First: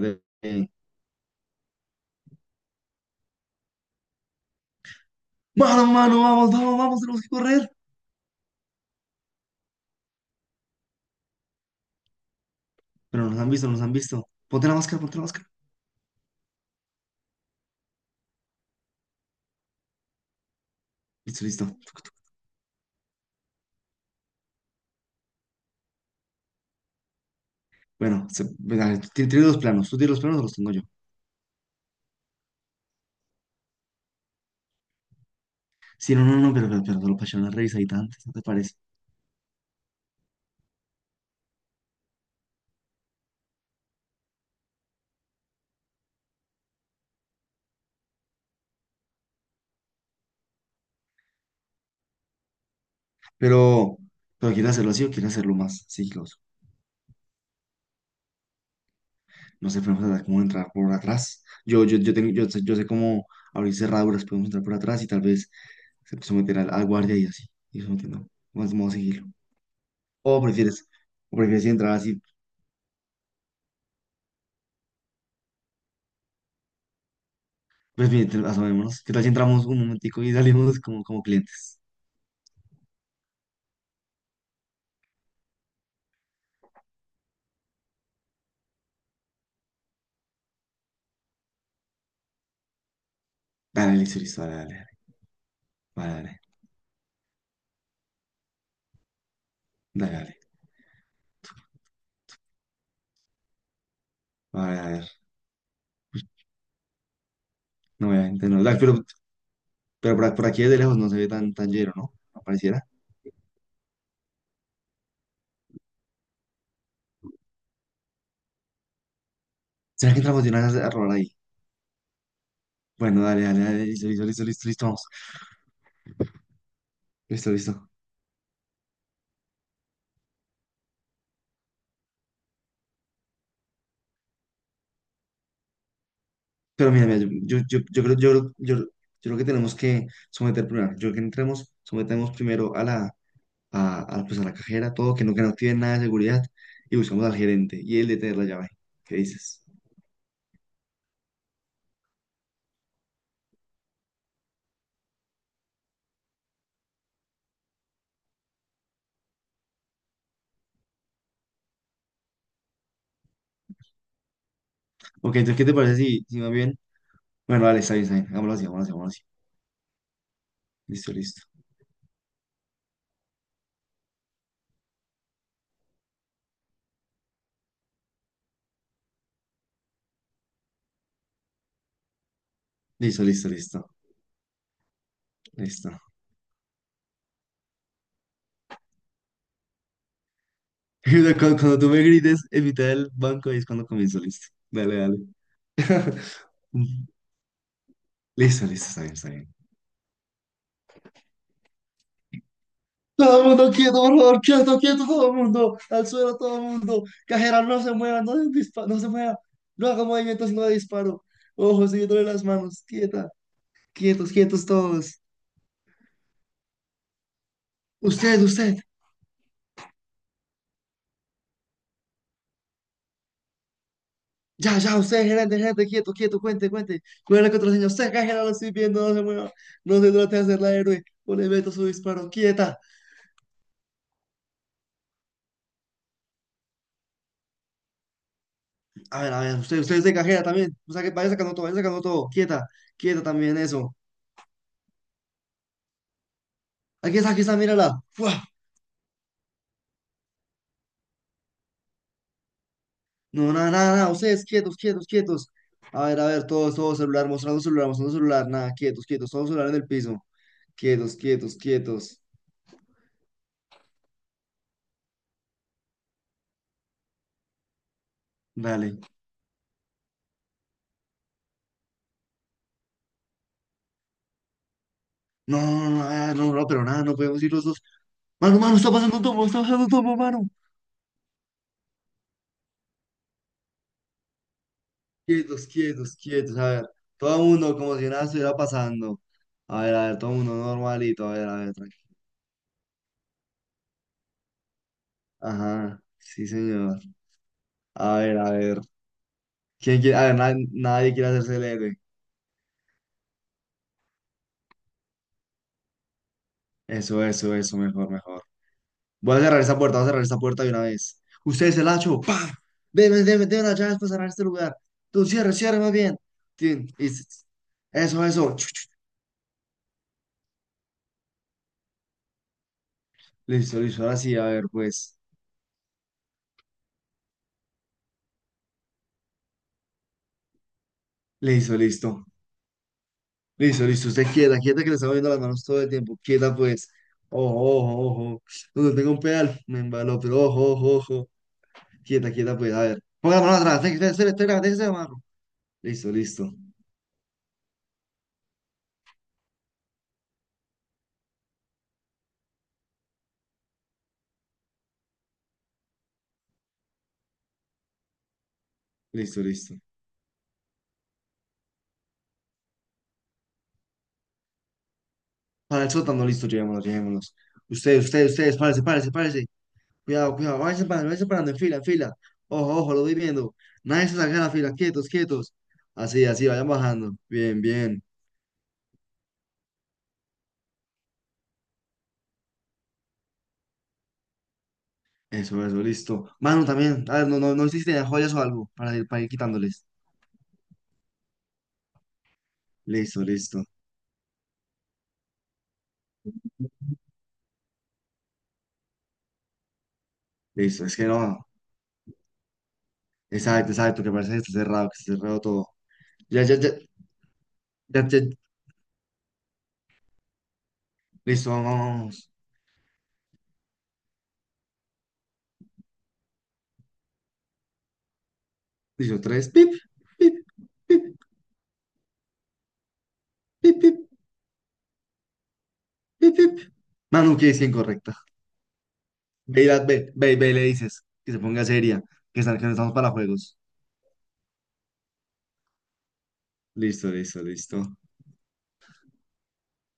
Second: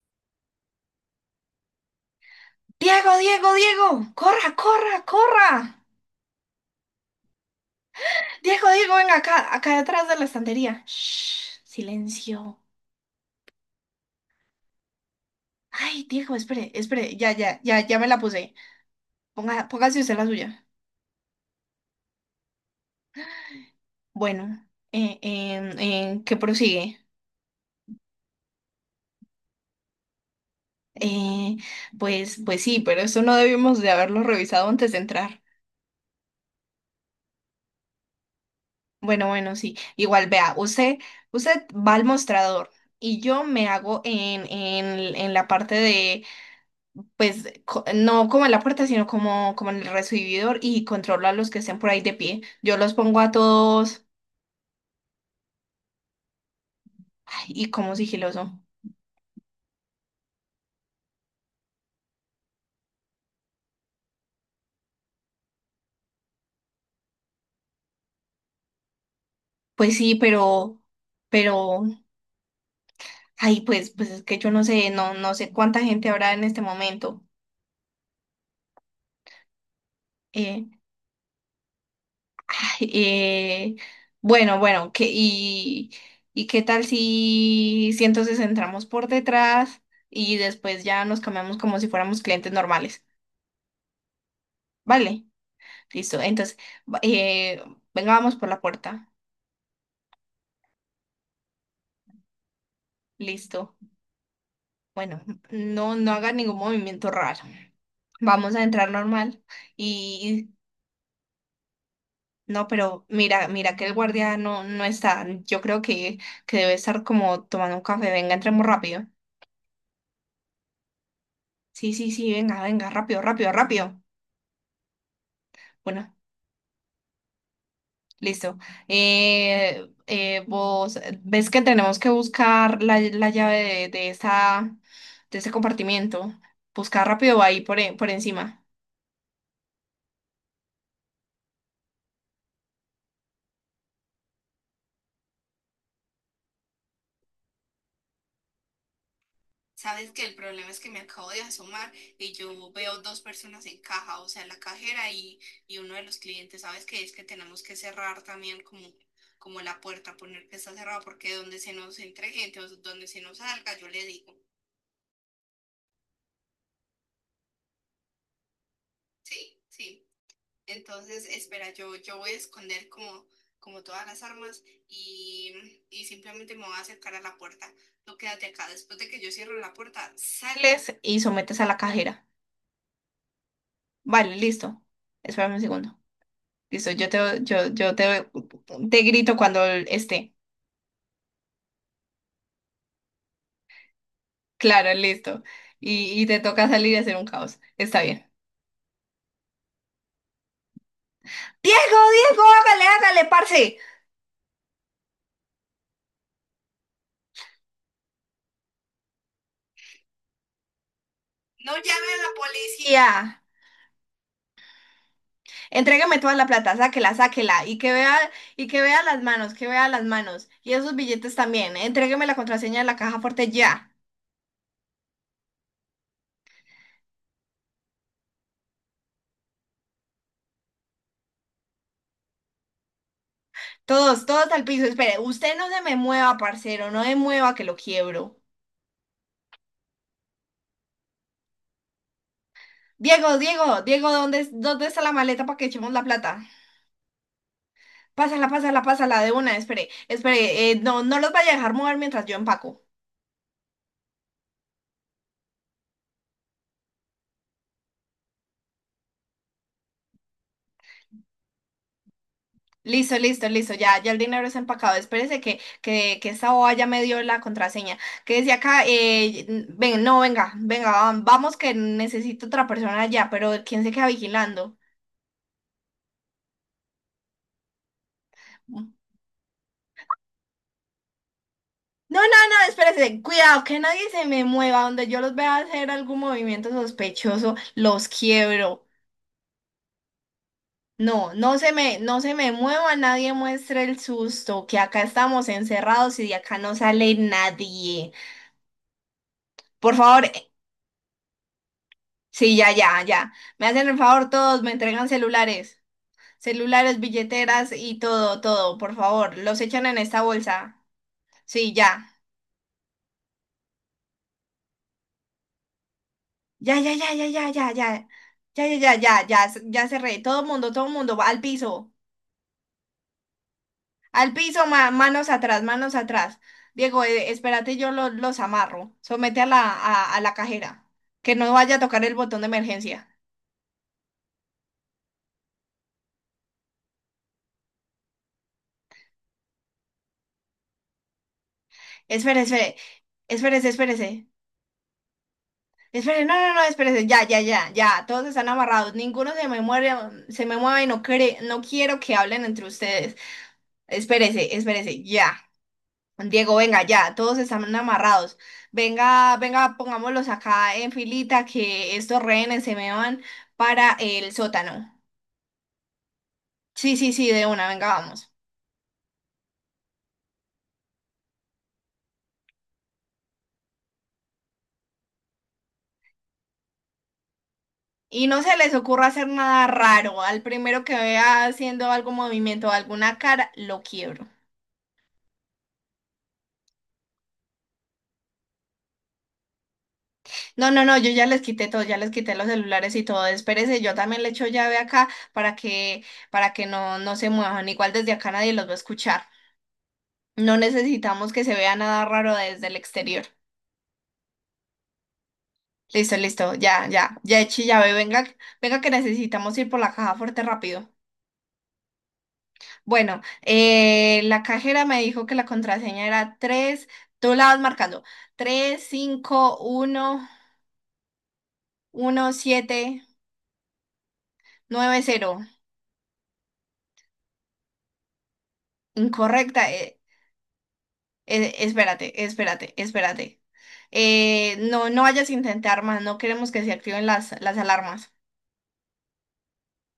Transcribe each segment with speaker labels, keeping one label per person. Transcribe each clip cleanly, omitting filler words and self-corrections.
Speaker 1: de, eh,
Speaker 2: Diego, Diego, Diego, corra, corra, corra.
Speaker 1: Mano, mano, vamos, vamos, vamos, tenemos que correr.
Speaker 2: Diego, Diego, venga acá, acá detrás de la estantería. Shh, silencio.
Speaker 1: Pero nos han visto, nos han visto. Ponte la máscara, ponte la máscara.
Speaker 2: Ay, Diego, espere, espere, ya, ya, ya, ya me la puse. Póngase usted la suya.
Speaker 1: Listo, listo. Tuc, tuc.
Speaker 2: Bueno, ¿qué prosigue?
Speaker 1: Bueno, venga, tiene dos planos. Tú tienes los planos o los tengo yo.
Speaker 2: Eh, pues sí, pero eso no debimos de haberlo revisado antes de entrar.
Speaker 1: Sí, no, no, no, pero solo para echar una revisadita antes, ¿no te parece?
Speaker 2: Bueno, bueno, sí. Igual, vea, usted va al mostrador y yo me hago en la parte de no como en la puerta, sino como en el recibidor y controlo a los que estén por ahí de pie. Yo los pongo a
Speaker 1: Pero,
Speaker 2: todos,
Speaker 1: pero ¿quieres hacerlo así o quieres hacerlo más siglos?
Speaker 2: ay, y como sigiloso.
Speaker 1: No sé, podemos tratar como de entrar por atrás. Tengo, yo sé cómo abrir cerraduras, podemos entrar por atrás y tal vez someter al guardia y así. Y sometiendo. Vamos, vamos a seguirlo.
Speaker 2: Pues sí,
Speaker 1: O prefieres, o prefieres
Speaker 2: pero,
Speaker 1: entrar así.
Speaker 2: ay, pues es que yo no sé, no, no sé cuánta gente habrá en este momento.
Speaker 1: Pues bien, asomémonos. ¿Qué tal si entramos un momentico y
Speaker 2: Eh,
Speaker 1: salimos como, como clientes?
Speaker 2: ay, bueno, bueno, y qué tal si entonces entramos por detrás y después ya nos cambiamos como si fuéramos clientes normales.
Speaker 1: Dale, listo, listo, dale,
Speaker 2: Vale. Listo,
Speaker 1: dale,
Speaker 2: entonces, va- eh, venga, vamos por la puerta.
Speaker 1: dale, dale, dale, dale.
Speaker 2: Listo.
Speaker 1: Vale, a ver,
Speaker 2: Bueno, no, no haga ningún movimiento raro.
Speaker 1: no, obviamente
Speaker 2: Vamos a
Speaker 1: no. Dale,
Speaker 2: entrar normal.
Speaker 1: pero por
Speaker 2: Y
Speaker 1: aquí de lejos no se ve tan, tan lleno, ¿no?
Speaker 2: y no,
Speaker 1: Apareciera.
Speaker 2: pero mira, que el guardia no, no está. Yo creo que debe estar como tomando un café. Venga, entremos rápido.
Speaker 1: ¿Será que entramos de una vez a robar ahí?
Speaker 2: Sí, sí, sí, venga, venga, rápido,
Speaker 1: Bueno, dale,
Speaker 2: rápido,
Speaker 1: dale, dale,
Speaker 2: rápido.
Speaker 1: listo, listo, listo, listo, listo, vamos.
Speaker 2: Bueno.
Speaker 1: Listo, listo.
Speaker 2: Listo. Vos ves que tenemos que buscar la llave de, de esa, de ese compartimiento.
Speaker 1: Pero
Speaker 2: Buscar
Speaker 1: mira, mira,
Speaker 2: rápido ahí por, por encima.
Speaker 1: yo creo que tenemos que someter primero. Yo creo que entremos, sometemos primero a la, pues a la cajera, todo, que no activen nada de seguridad, y buscamos al gerente y él de tener la llave. ¿Qué dices?
Speaker 2: Sabes que el problema es que me acabo de asomar y yo veo dos personas en caja, o sea, la cajera y uno de los clientes. Sabes que es que tenemos que cerrar también como la puerta, poner que está cerrada, porque donde se nos entre gente o donde se nos salga, yo le digo.
Speaker 1: Ok, entonces, ¿qué te parece si, más bien? Bueno, dale, está bien, está bien. Hagámoslo así, hagámoslo así, hagámoslo así.
Speaker 2: Sí, sí.
Speaker 1: Listo,
Speaker 2: Entonces,
Speaker 1: listo.
Speaker 2: espera, yo voy a esconder como todas las armas y simplemente me voy a acercar a la puerta. Tú quédate acá. Después de que yo cierro la puerta, sales y sometes a la cajera.
Speaker 1: Listo, listo, listo.
Speaker 2: Vale, listo. Espérame un
Speaker 1: Listo.
Speaker 2: segundo. Listo, yo te, yo te, te grito cuando esté.
Speaker 1: Cuando tú me grites en mitad del banco, ahí es cuando comienzo, listo.
Speaker 2: Claro,
Speaker 1: Dale, dale.
Speaker 2: listo. Y te toca salir y
Speaker 1: Mm.
Speaker 2: hacer un caos. Está bien.
Speaker 1: Listo, listo, está bien, está bien.
Speaker 2: Diego, Diego, hágale, hágale,
Speaker 1: Todo el mundo
Speaker 2: parce.
Speaker 1: quieto, por favor, quieto, quieto, todo el mundo. Al suelo, todo el mundo. Cajera, no se mueva, no, no se mueva. No haga movimientos, no de disparo.
Speaker 2: No
Speaker 1: Ojos
Speaker 2: llame a
Speaker 1: siguiéndole
Speaker 2: la
Speaker 1: las manos. Quieta,
Speaker 2: policía.
Speaker 1: quietos, quietos todos.
Speaker 2: Entrégame toda la plata, sáquela, sáquela,
Speaker 1: Usted,
Speaker 2: y que
Speaker 1: usted.
Speaker 2: vea las manos, que vea las manos, y esos billetes también, entrégueme la contraseña de la caja fuerte ya.
Speaker 1: Ya, ya, usted, gerente, gerente, quieto, quieto, cuente, cuente. ¿Cuál es la contraseña? Usted, acá, gerente, lo estoy viendo, no se mueva. No se trate de hacerla héroe. O le meto su disparo, quieta.
Speaker 2: Todos, todos al piso, espere, usted no se me mueva, parcero, no me mueva que lo quiebro.
Speaker 1: A ver, usted, usted es de cajera también. O sea, que vaya sacando todo, vaya sacando todo. Quieta, quieta
Speaker 2: Diego,
Speaker 1: también
Speaker 2: Diego,
Speaker 1: eso.
Speaker 2: Diego, ¿ dónde está la maleta para que echemos la plata?
Speaker 1: Aquí está, mírala. ¡Fua!
Speaker 2: Pásala, pásala, pásala, de una, espere, espere, no, no los vaya a dejar mover mientras yo empaco.
Speaker 1: No, nada, nada, nada. Ustedes, quietos, quietos, quietos. A ver, todos, todos, celular, mostrando celular, mostrando celular. Nada, quietos, quietos, todos celular en el piso. Quietos, quietos, quietos.
Speaker 2: Listo, listo, listo, ya, ya el dinero es empacado. Espérese que esta boba ya me dio la contraseña. Que decía acá,
Speaker 1: Dale.
Speaker 2: no, venga, venga, vamos que necesito otra persona allá, pero ¿quién se queda vigilando?
Speaker 1: No, no, no, ah, no, no, pero nada, no podemos ir los dos. Mano, mano,
Speaker 2: No,
Speaker 1: está pasando un tomo, está pasando un tomo, mano.
Speaker 2: no, no, espérese, cuidado, que nadie se me mueva, donde yo los vea
Speaker 1: Quietos,
Speaker 2: hacer
Speaker 1: quietos,
Speaker 2: algún
Speaker 1: quietos.
Speaker 2: movimiento
Speaker 1: A ver, todo el
Speaker 2: sospechoso,
Speaker 1: mundo como si
Speaker 2: los
Speaker 1: nada estuviera
Speaker 2: quiebro.
Speaker 1: pasando. A ver, todo el mundo normalito.
Speaker 2: No,
Speaker 1: A ver, tranquilo.
Speaker 2: no se me mueva, nadie muestre el susto, que acá estamos
Speaker 1: Ajá,
Speaker 2: encerrados y de
Speaker 1: sí,
Speaker 2: acá no
Speaker 1: señor.
Speaker 2: sale nadie.
Speaker 1: A ver, a ver.
Speaker 2: Por
Speaker 1: ¿Quién quiere?
Speaker 2: favor,
Speaker 1: A ver, nadie quiere hacerse el héroe.
Speaker 2: sí, ya, ya, ya. Me hacen el favor todos, me entregan celulares, celulares,
Speaker 1: Eso, eso,
Speaker 2: billeteras
Speaker 1: eso,
Speaker 2: y
Speaker 1: mejor,
Speaker 2: todo,
Speaker 1: mejor.
Speaker 2: todo, por
Speaker 1: Voy
Speaker 2: favor.
Speaker 1: a
Speaker 2: Los
Speaker 1: cerrar esta
Speaker 2: echan en
Speaker 1: puerta, voy a
Speaker 2: esta
Speaker 1: cerrar esta puerta de una
Speaker 2: bolsa.
Speaker 1: vez. Usted
Speaker 2: Sí,
Speaker 1: es el
Speaker 2: ya.
Speaker 1: hacho, ¡pa! Deme, deme, deme las llaves para cerrar este lugar. Tú cierre, cierre más bien.
Speaker 2: Ya,
Speaker 1: Tin,
Speaker 2: ya,
Speaker 1: y
Speaker 2: ya,
Speaker 1: s-
Speaker 2: ya, ya, ya, ya.
Speaker 1: Eso, eso.
Speaker 2: Ya,
Speaker 1: Chu,
Speaker 2: ya,
Speaker 1: chu.
Speaker 2: ya, ya, ya, ya cerré. Todo mundo, va al piso.
Speaker 1: Listo, listo, ahora
Speaker 2: Al
Speaker 1: sí, a ver,
Speaker 2: piso,
Speaker 1: pues.
Speaker 2: manos atrás, manos atrás. Diego, espérate, yo los amarro. Somete a la cajera. Que no vaya
Speaker 1: Listo,
Speaker 2: a tocar el
Speaker 1: listo.
Speaker 2: botón de emergencia.
Speaker 1: Listo, listo. Usted quieta, quieta que le estamos viendo las manos todo el tiempo. Quieta, pues. Ojo, ojo, ojo. Donde tengo un pedal, me embaló, pero ojo, ojo, ojo. Quieta, quieta,
Speaker 2: Espérese,
Speaker 1: pues. A ver. Ponga la mano
Speaker 2: espérese, espérese,
Speaker 1: atrás. Déjese,
Speaker 2: espérese.
Speaker 1: déjese, déjese, déjese de amarro. Listo,
Speaker 2: Esperen, no,
Speaker 1: listo.
Speaker 2: no, no, espérense, ya, ya, ya, ya, todos están amarrados, ninguno se me muere, se me mueve, y no cree, no quiero que hablen entre ustedes. Espérese, espérese, ya. Diego, venga, ya, todos están amarrados. Venga,
Speaker 1: Listo, listo.
Speaker 2: venga, pongámoslos acá en filita que estos rehenes se me van para el sótano.
Speaker 1: Para el sótano, listo. Llevémonos,
Speaker 2: Sí, sí, sí,
Speaker 1: llevémonos.
Speaker 2: de una, venga,
Speaker 1: Ustedes,
Speaker 2: vamos.
Speaker 1: ustedes, ustedes. Párese, párese, párese. Cuidado, cuidado. Váyanse parando en fila, en fila. Ojo, ojo, lo voy viendo. Nadie se salga de la fila. Quietos, quietos. Así, así, vayan bajando. Bien, bien.
Speaker 2: Y no se les ocurra hacer nada raro. Al primero que vea haciendo algún movimiento, alguna cara, lo quiebro.
Speaker 1: Eso, listo. Mano, también. Ah, no, no, no hiciste de joyas o algo para ir quitándoles.
Speaker 2: No, no, no, yo ya les quité todo, ya les quité los celulares y
Speaker 1: Listo,
Speaker 2: todo.
Speaker 1: listo,
Speaker 2: Espérese, yo también le echo llave acá para que no, no se muevan. Igual desde acá nadie los va a escuchar. No
Speaker 1: listo. Es que
Speaker 2: necesitamos que
Speaker 1: no.
Speaker 2: se vea nada raro desde el exterior.
Speaker 1: Exacto, exacto, que parece que está cerrado todo.
Speaker 2: Listo,
Speaker 1: Ya,
Speaker 2: listo,
Speaker 1: ya, ya,
Speaker 2: ya, ya, ya eché llave.
Speaker 1: ya, ya.
Speaker 2: Venga, venga que necesitamos ir por la caja fuerte rápido.
Speaker 1: Listo, vamos, vamos, vamos.
Speaker 2: Bueno, la cajera me dijo que la contraseña era 3. Tú la vas marcando, tres
Speaker 1: Listo, tres.
Speaker 2: cinco
Speaker 1: Pip,
Speaker 2: uno
Speaker 1: pip, pip,
Speaker 2: uno siete
Speaker 1: pip, pip,
Speaker 2: nueve cero.
Speaker 1: pip, pip. Manu, que es incorrecta. Ve,
Speaker 2: Incorrecta. eh,
Speaker 1: ve, ve, ve, y le dices que se
Speaker 2: Eh,
Speaker 1: ponga seria,
Speaker 2: espérate,
Speaker 1: que no
Speaker 2: espérate,
Speaker 1: estamos para
Speaker 2: espérate.
Speaker 1: juegos.
Speaker 2: No, no vayas a intentar más, no queremos que se activen
Speaker 1: Listo, listo,
Speaker 2: las
Speaker 1: listo.
Speaker 2: alarmas.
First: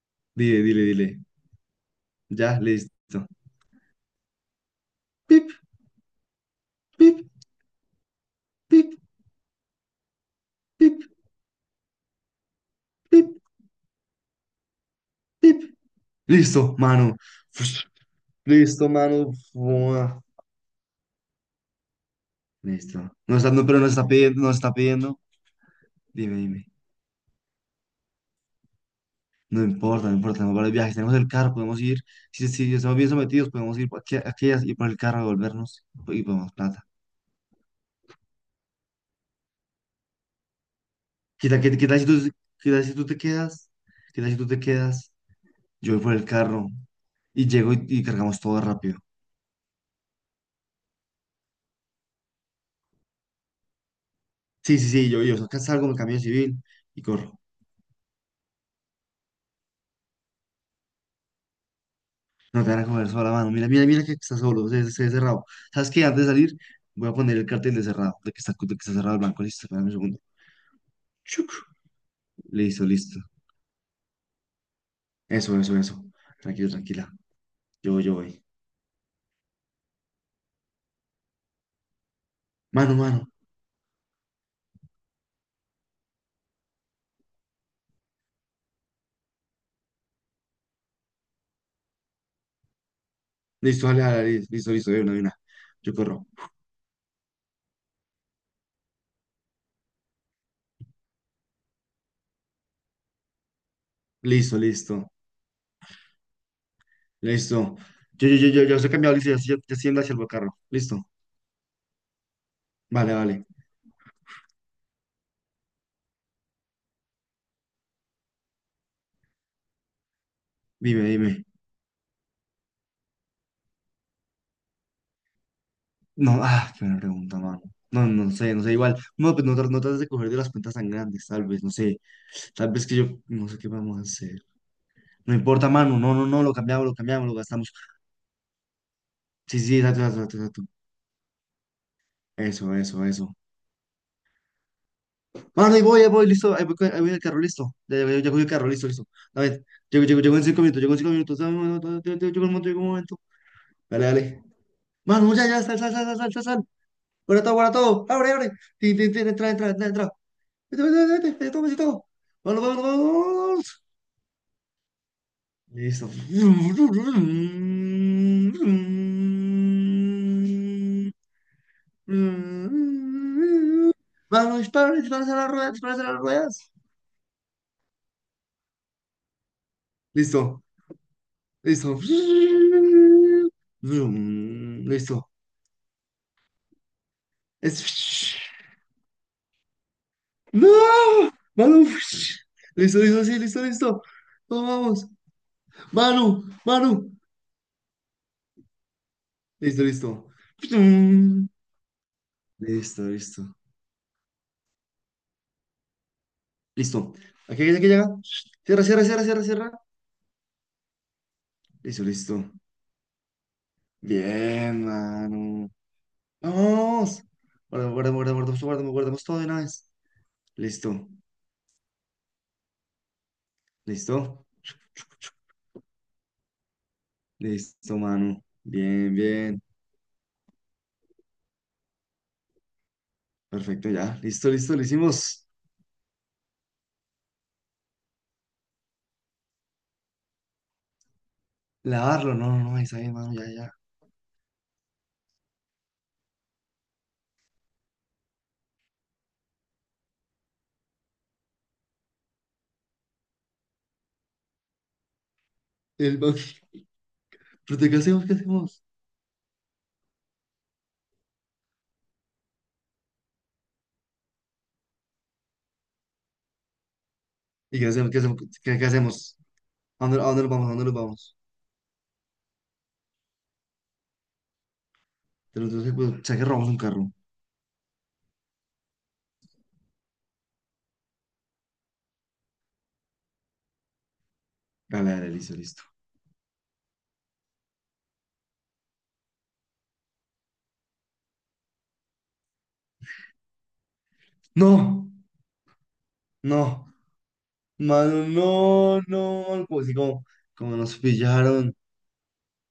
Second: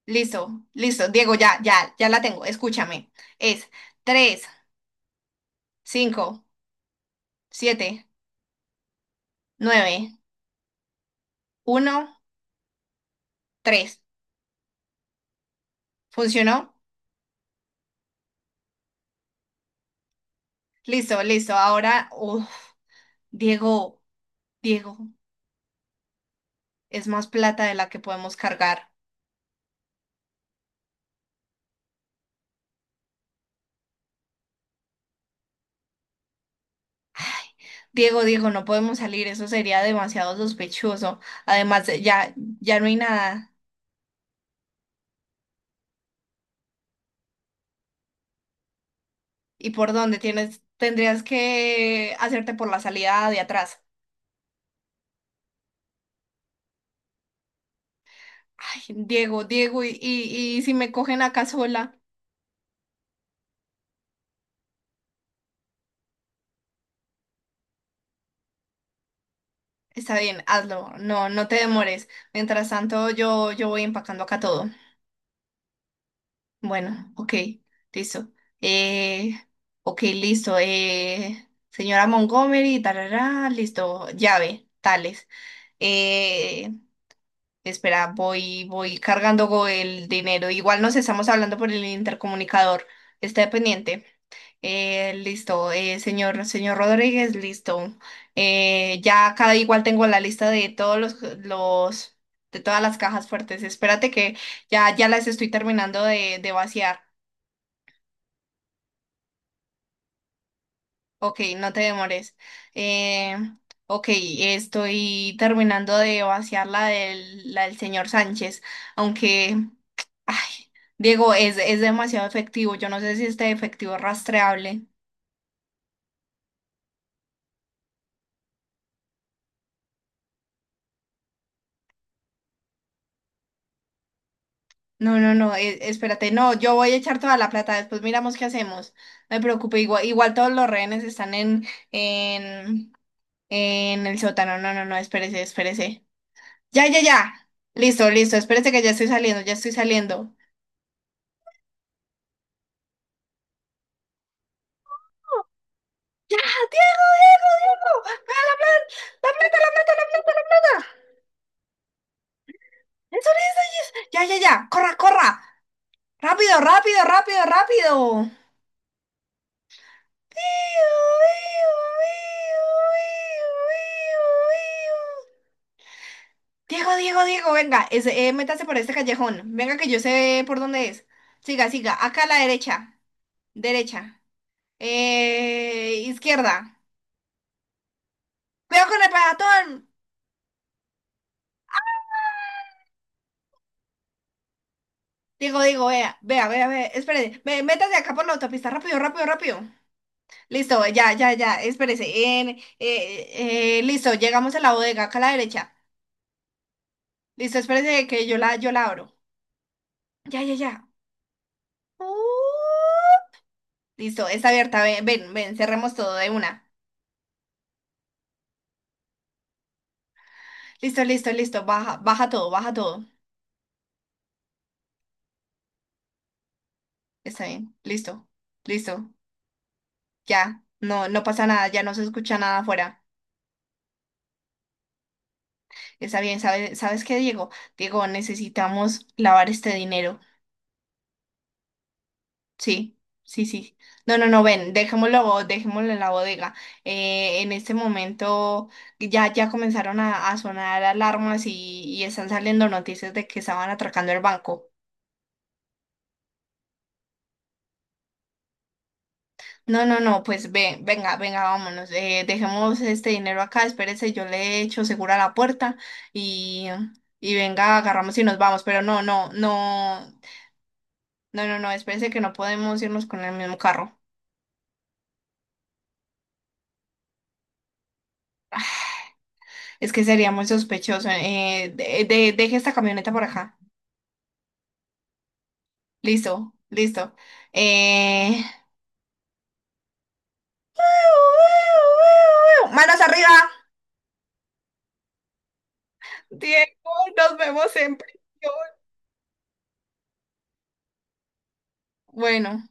Speaker 2: Listo,
Speaker 1: Dile, dile,
Speaker 2: listo,
Speaker 1: dile.
Speaker 2: Diego, ya, ya, ya la tengo,
Speaker 1: Ya,
Speaker 2: escúchame.
Speaker 1: listo.
Speaker 2: Es tres,
Speaker 1: Pip,
Speaker 2: cinco,
Speaker 1: pip,
Speaker 2: siete,
Speaker 1: pip,
Speaker 2: nueve,
Speaker 1: pip,
Speaker 2: uno,
Speaker 1: pip,
Speaker 2: tres.
Speaker 1: pip.
Speaker 2: ¿Funcionó?
Speaker 1: Listo, mano. Listo, mano. Buah.
Speaker 2: Listo, listo. Ahora, uf,
Speaker 1: Listo. No está, no, pero nos
Speaker 2: Diego,
Speaker 1: está pidiendo, nos está
Speaker 2: Diego,
Speaker 1: pidiendo. Dime, dime.
Speaker 2: es más plata de la que podemos cargar.
Speaker 1: No importa, no importa. Tenemos varios viajes. Tenemos el carro, podemos ir. Si estamos bien sometidos, podemos ir por aquí, aquellas y por el carro, devolvernos y podemos plata.
Speaker 2: Diego, Diego, no podemos salir, eso sería demasiado sospechoso.
Speaker 1: ¿Qué tal,
Speaker 2: Además, ya,
Speaker 1: qué
Speaker 2: ya
Speaker 1: tal
Speaker 2: no
Speaker 1: si
Speaker 2: hay
Speaker 1: tú te
Speaker 2: nada.
Speaker 1: quedas? ¿Qué tal si tú te quedas? Yo voy por el carro y llego y cargamos todo rápido.
Speaker 2: ¿Y por dónde tienes? Tendrías que hacerte por la salida de atrás.
Speaker 1: Sí, sí, sí. Yo acá salgo, me cambio de civil y corro.
Speaker 2: Ay, Diego, Diego, y si me cogen acá sola,
Speaker 1: No te van a comer sola la mano. Mira, mira, mira que está solo, se ve cerrado. ¿Sabes qué? Antes de salir, voy a poner el cartel de cerrado, de que está cerrado el banco. Listo, espérame un
Speaker 2: está
Speaker 1: segundo.
Speaker 2: bien, hazlo. No, no
Speaker 1: Chuc.
Speaker 2: te demores. Mientras
Speaker 1: Listo,
Speaker 2: tanto,
Speaker 1: listo.
Speaker 2: yo voy empacando acá todo.
Speaker 1: Eso, eso, eso. Tranquilo,
Speaker 2: Bueno,
Speaker 1: tranquila.
Speaker 2: ok,
Speaker 1: Yo
Speaker 2: listo.
Speaker 1: voy.
Speaker 2: Eh, ok, listo. Señora Montgomery,
Speaker 1: Mano, mano.
Speaker 2: tarará, listo. Llave, tales. Eh, espera, voy cargando el dinero. Igual nos estamos hablando por el intercomunicador. Está
Speaker 1: Listo, dale,
Speaker 2: pendiente.
Speaker 1: dale, listo, listo, de una,
Speaker 2: Eh,
Speaker 1: de una.
Speaker 2: listo,
Speaker 1: Yo corro.
Speaker 2: señor Rodríguez, listo. Ya cada igual tengo la lista de todos los, de todas las cajas fuertes. Espérate que
Speaker 1: Listo, listo,
Speaker 2: ya las estoy terminando de vaciar.
Speaker 1: listo. Yo se he cambiado, listo, ya, ya, ya estoy en hacia el carro. Listo.
Speaker 2: Ok, no te demores.
Speaker 1: Vale,
Speaker 2: Eh,
Speaker 1: vale.
Speaker 2: ok, estoy terminando de vaciar la del señor Sánchez, aunque, ay,
Speaker 1: Dime,
Speaker 2: Diego,
Speaker 1: dime.
Speaker 2: es demasiado efectivo. Yo no sé si este efectivo es rastreable.
Speaker 1: No, ah, qué buena pregunta, mano. No, no sé, no sé, igual. No, pues no, no trates de coger de las cuentas tan grandes, tal vez, no sé. Tal vez que yo no sé qué vamos a hacer.
Speaker 2: No, no,
Speaker 1: No
Speaker 2: no,
Speaker 1: importa, mano. No, no,
Speaker 2: espérate,
Speaker 1: no. Lo
Speaker 2: no, yo
Speaker 1: cambiamos,
Speaker 2: voy
Speaker 1: lo
Speaker 2: a echar
Speaker 1: cambiamos, lo
Speaker 2: toda la
Speaker 1: gastamos.
Speaker 2: plata, después miramos qué hacemos. No me
Speaker 1: Sí, sí,
Speaker 2: preocupe,
Speaker 1: exacto, exacto,
Speaker 2: igual
Speaker 1: exacto,
Speaker 2: todos
Speaker 1: exacto.
Speaker 2: los rehenes están
Speaker 1: Eso,
Speaker 2: en,
Speaker 1: eso, eso.
Speaker 2: en el sótano. No, no, no, espérese,
Speaker 1: Mano,
Speaker 2: espérese.
Speaker 1: ahí voy, listo. Ahí voy,
Speaker 2: Ya,
Speaker 1: ahí
Speaker 2: ya,
Speaker 1: voy en el carro,
Speaker 2: ya.
Speaker 1: listo. Ya, ya,
Speaker 2: Listo,
Speaker 1: ya, ya
Speaker 2: listo,
Speaker 1: cogí el carro,
Speaker 2: espérese que
Speaker 1: listo,
Speaker 2: ya
Speaker 1: listo.
Speaker 2: estoy
Speaker 1: A
Speaker 2: saliendo, ya
Speaker 1: ver,
Speaker 2: estoy
Speaker 1: llego, llego,
Speaker 2: saliendo.
Speaker 1: llego en 5 minutos, llego en 5 minutos. Dame un momento, llego llego en un momento, llego en un momento. Dale, dale. Mano, ya, ya, sal, sal, sal, sal, sal,
Speaker 2: ¡Ya,
Speaker 1: sal, sal.
Speaker 2: Diego,
Speaker 1: Guarda
Speaker 2: Diego,
Speaker 1: todo, guarda
Speaker 2: Diego!
Speaker 1: todo. Abre,
Speaker 2: ¡Ah,
Speaker 1: abre.
Speaker 2: la plata,
Speaker 1: Tin, tin, tin,
Speaker 2: la plata,
Speaker 1: entra, entra,
Speaker 2: la
Speaker 1: entra,
Speaker 2: plata,
Speaker 1: entra.
Speaker 2: la plata, la
Speaker 1: Vete, vete,
Speaker 2: plata!
Speaker 1: vete, vete, vete, toma, sí, todo. Vámonos, vámonos,
Speaker 2: ¡Eso, eso,
Speaker 1: vámonos.
Speaker 2: eso! Ya, ya, ya, corra, corra.
Speaker 1: Listo.
Speaker 2: Rápido, rápido, rápido, rápido. ¡Iu, iu, iu, iu,
Speaker 1: Mm,
Speaker 2: iu, iu,
Speaker 1: Vamos, dispara,
Speaker 2: iu!
Speaker 1: dispara a las ruedas, dispara a las ruedas.
Speaker 2: Diego, Diego, Diego, venga, métase por este callejón. Venga, que yo sé por
Speaker 1: Listo,
Speaker 2: dónde es. Siga, siga.
Speaker 1: listo.
Speaker 2: Acá a la derecha. Derecha.
Speaker 1: Vroom. Listo.
Speaker 2: Izquierda.
Speaker 1: Es.
Speaker 2: ¡Cuidado con el peatón!
Speaker 1: ¡No! ¡Manu! Listo, listo, sí, listo, listo. Vamos, vamos.
Speaker 2: Diego, Diego, vea,
Speaker 1: ¡Manu!
Speaker 2: vea, vea, vea.
Speaker 1: ¡Manu!
Speaker 2: Espérese. Métase acá por la autopista. Rápido, rápido, rápido.
Speaker 1: Listo, listo.
Speaker 2: Listo, ya, ya, ya. Espérese. En-
Speaker 1: Listo, listo.
Speaker 2: eh, eh, listo, llegamos a la bodega. Acá a la derecha.
Speaker 1: Listo.
Speaker 2: Listo,
Speaker 1: Aquí, aquí, aquí
Speaker 2: espérese
Speaker 1: llega.
Speaker 2: que yo
Speaker 1: Cierra,
Speaker 2: la abro.
Speaker 1: cierra, cierra, cierra, cierra.
Speaker 2: Ya, ya, ya.
Speaker 1: Listo,
Speaker 2: Uh,
Speaker 1: listo.
Speaker 2: Listo, está abierta.
Speaker 1: Bien,
Speaker 2: Ven, ven, ven.
Speaker 1: Manu.
Speaker 2: Cerremos todo de una.
Speaker 1: Vamos. Guardamos, guardamos, guardamos, guardamos, guardamos todo de una vez.
Speaker 2: Listo,
Speaker 1: Listo,
Speaker 2: listo, listo. Baja, baja todo, baja todo.
Speaker 1: listo,
Speaker 2: Está bien.
Speaker 1: listo,
Speaker 2: Listo,
Speaker 1: mano.
Speaker 2: listo.
Speaker 1: Bien, bien.
Speaker 2: Ya. No, no pasa nada, ya no se escucha nada afuera.
Speaker 1: Perfecto, ya. Listo, listo, lo hicimos.
Speaker 2: Está bien, ¿ sabes qué, Diego? Diego, necesitamos lavar este dinero.
Speaker 1: Lavarlo, no, no, no,
Speaker 2: Sí,
Speaker 1: está bien, mano, ya,
Speaker 2: sí,
Speaker 1: ya.
Speaker 2: sí. No, no, no, ven, dejémoslo, dejémoslo en la bodega. En este momento ya comenzaron a sonar alarmas y están saliendo noticias de que estaban atracando el banco.
Speaker 1: El ba- ¿Pero de qué hacemos? ¿Qué hacemos?
Speaker 2: No, no, no, pues ven, venga, venga, vámonos. Dejemos este dinero acá, espérese, yo le echo segura la puerta y, y venga,
Speaker 1: ¿Y qué hacemos?
Speaker 2: agarramos
Speaker 1: ¿Qué
Speaker 2: y nos
Speaker 1: hacemos?
Speaker 2: vamos.
Speaker 1: ¿Qué,
Speaker 2: Pero
Speaker 1: qué
Speaker 2: no, no,
Speaker 1: hacemos?
Speaker 2: no,
Speaker 1: A dónde nos vamos? ¿A dónde nos vamos?
Speaker 2: no, no, no, espérese que no podemos irnos con el mismo carro.
Speaker 1: Tenemos que, pues, o sea, que robamos un carro.
Speaker 2: Es que sería muy sospechoso. Deje esta camioneta por acá.
Speaker 1: Dale, dale, listo, listo.
Speaker 2: Listo, listo. Eh... ¡Manos arriba!
Speaker 1: ¡No!
Speaker 2: Diego,
Speaker 1: ¡No!
Speaker 2: nos vemos en
Speaker 1: Mano,
Speaker 2: prisión.
Speaker 1: no, no, como si como, nos pillaron.
Speaker 2: Bueno.